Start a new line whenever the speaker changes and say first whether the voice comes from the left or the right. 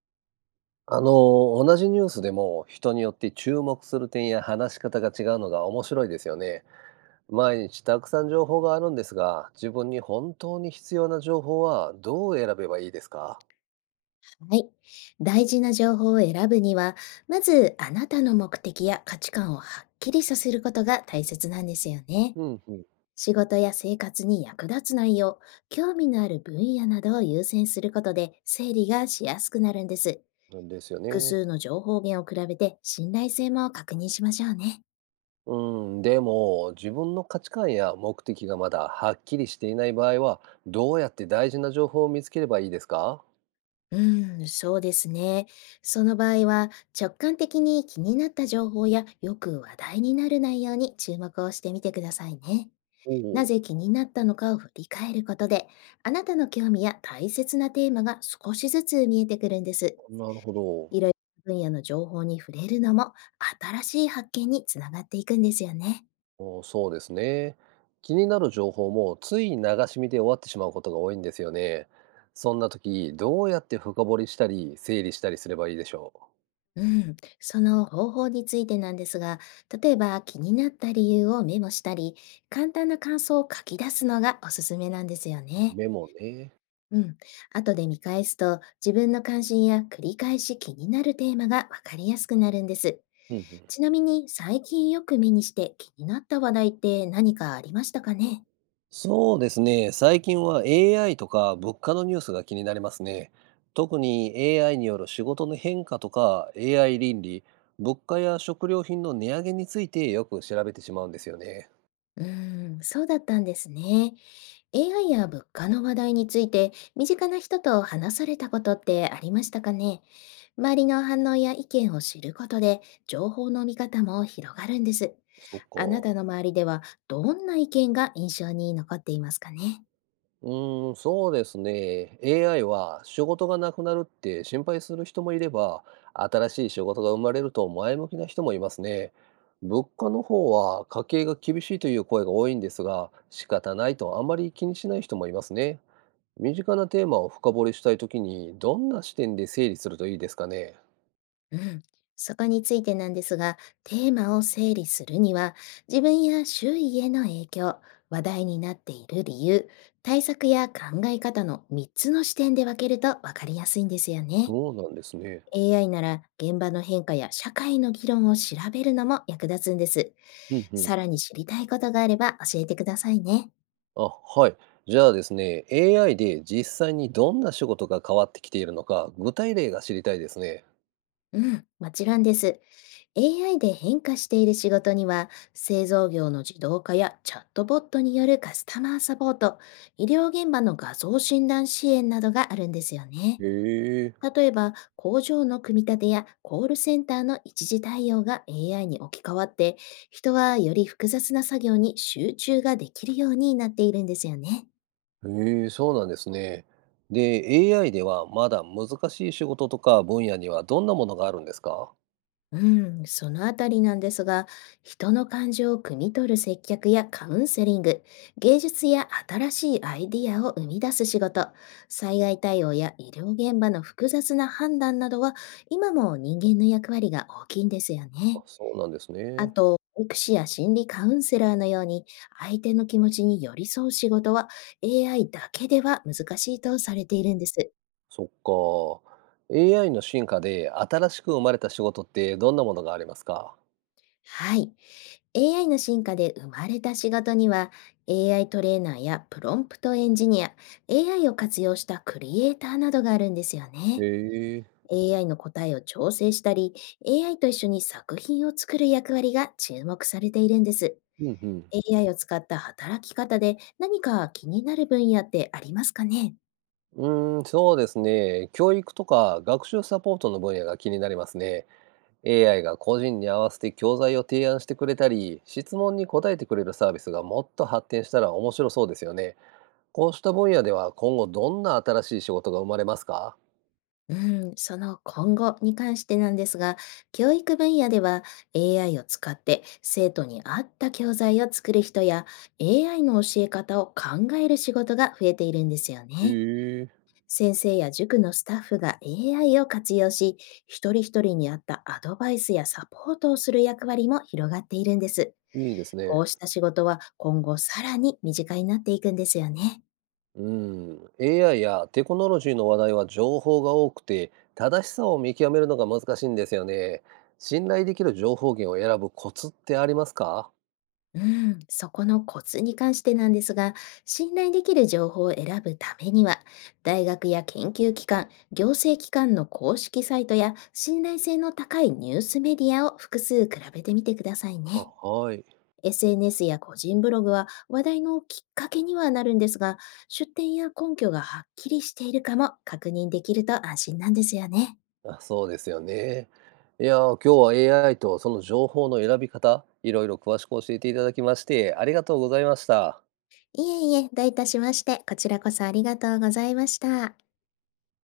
right: あの同じニュースでも人によって注目する点や話し方が違うのが面白いですよね。毎日たくさん情報があるんですが、自分に本当に必要な情報はどう選べばいいですか？
left: はい。大事な情報を選ぶには、まずあなたの目的や価値観をはっきりさせることが大切なんですよね。
right: うんうん。
left: 仕事や生活に役立つ内容、興味のある分野などを優先することで整理がしやすくなるんです。
right: なんですよ
left: 複
right: ね。
left: 数の情報源を比べて信頼性も確認しましょうね。
right: うん、でも自分の価値観や目的がまだはっきりしていない場合は、どうやって大事な情報を見つければいいですか？
left: うーん、そうですね。その場合は直感的に気になった情報やよく話題になる内容に注目をしてみてくださいね。
right: お
left: な
right: お。
left: ぜ気になったのかを振り返ることで、あなたの興味や大切なテーマが少しずつ見えてくるんです。
right: なるほ
left: いろ
right: ど。
left: いろな分野の情報に触れるのも、新しい発見につながっていくんですよね。
right: お、そうですね。気になる情報もつい流し見で終わってしまうことが多いんですよね。そんな時、どうやって深掘りしたり、整理したりすればいいでしょ
left: うん、その方法についてなんですが、例えば気になった理由をメモしたり、簡単な感想を書き出すのがおすすめなんですよ
right: う。
left: ね。
right: メモね。
left: うん。後で見返すと、自分の関心や繰り返し気になるテーマがわかりやすくなるんです。
right: うんうん。
left: ちなみに、最近よく目にして気になった話題って何かありましたかね？
right: そうですね。最近は AI とか物価のニュースが気になりますね。特に AI による仕事の変化とか AI 倫理、物価や食料品の値上げについてよく調べてしまうんですよね。
left: うーん、そうだったんですね。AI や物価の話題について、身近な人と話されたことってありましたかね？周りの反応や意見を知ることで、情報の見方も広がるんです。
right: そっ
left: あなた
right: か。
left: の周りでは、どんな意見が印象に残っていますかね？
right: うーん、そうですね。AI は仕事がなくなるって心配する人もいれば、新しい仕事が生まれると前向きな人もいますね。物価の方は家計が厳しいという声が多いんですが、仕方ないとあまり気にしない人もいますね。身近なテーマを深掘りしたいときに、どんな視点で整理するといいですかね。
left: うん、そこについてなんですが、テーマを整理するには、自分や周囲への影響、話題になっている理由、対策や考え方の3つの視点で分けると分かりやすいんですよね。
right: そうなんですね。
left: AI なら現場の変化や社会の議論を調べるのも役立つんです。
right: うんう
left: さ
right: ん。
left: らに知りたいことがあれば教えてくださいね。
right: あ、はい。じゃあですね、AI で実際にどんな仕事が変わってきているのか、具体例が知りたいですね。
left: うん、もちろんです。AI で変化している仕事には、製造業の自動化やチャットボットによるカスタマーサポート、医療現場の画像診断支援などがあるんですよね。
right: へえ。
left: 例えば、工場の組み立てやコールセンターの一時対応が AI に置き換わって、人はより複雑な作業に集中ができるようになっているんですよね。
right: へえ、そうなんですね。で、AI ではまだ難しい仕事とか分野にはどんなものがあるんですか？
left: うん、そのあたりなんですが、人の感情を汲み取る接客やカウンセリング、芸術や新しいアイディアを生み出す仕事、災害対応や医療現場の複雑な判断などは、今も人間の役割が大きいんですよ
right: あ、
left: ね。
right: そうなんです
left: あ
right: ね。
left: と、保育士や心理カウンセラーのように、相手の気持ちに寄り添う仕事は AI だけでは難しいとされているんです。
right: そっか。AI の進化で新しく生まれた仕事ってどんなものがありますか？
left: はい。AI の進化で生まれた仕事には、AI トレーナーやプロンプトエンジニア、AI を活用したクリエイターなどがあるんですよ
right: へ
left: ね。
right: え。
left: AI の答えを調整したり、AI と一緒に作品を作る役割が注目されているんです。
right: うんうん。
left: AI を使った働き方で何か気になる分野ってありますかね？
right: うーん、そうですね。教育とか学習サポートの分野が気になりますね。AI が個人に合わせて教材を提案してくれたり、質問に答えてくれるサービスがもっと発展したら面白そうですよね。こうした分野では今後どんな新しい仕事が生まれますか？
left: うん、その今後に関してなんですが、教育分野では AI を使って生徒に合った教材を作る人や AI の教え方を考える仕事が増えているんですよ
right: へ
left: ね。
right: え。
left: 先生や塾のスタッフが AI を活用し、一人一人に合ったアドバイスやサポートをする役割も広がっているんです。
right: いいです
left: こ
right: ね。
left: うした仕事は今後さらに身近になっていくんですよね。
right: うん。AI やテクノロジーの話題は情報が多くて、正しさを見極めるのが難しいんですよね。信頼できる情報源を選ぶコツってありますか？
left: うん、そこのコツに関してなんですが、信頼できる情報を選ぶためには、大学や研究機関、行政機関の公式サイトや、信頼性の高いニュースメディアを複数比べてみてください
right: あ、
left: ね。
right: はい。
left: SNS や個人ブログは話題のきっかけにはなるんですが、出典や根拠がはっきりしているかも確認できると安心なんですよね。
right: あ、そうですよね。いやー、今日は AI とその情報の選び方、いろいろ詳しく教えていただきまして、ありがとうございました。
left: いえいえ、どういたしまして、こちらこそありがとうございました。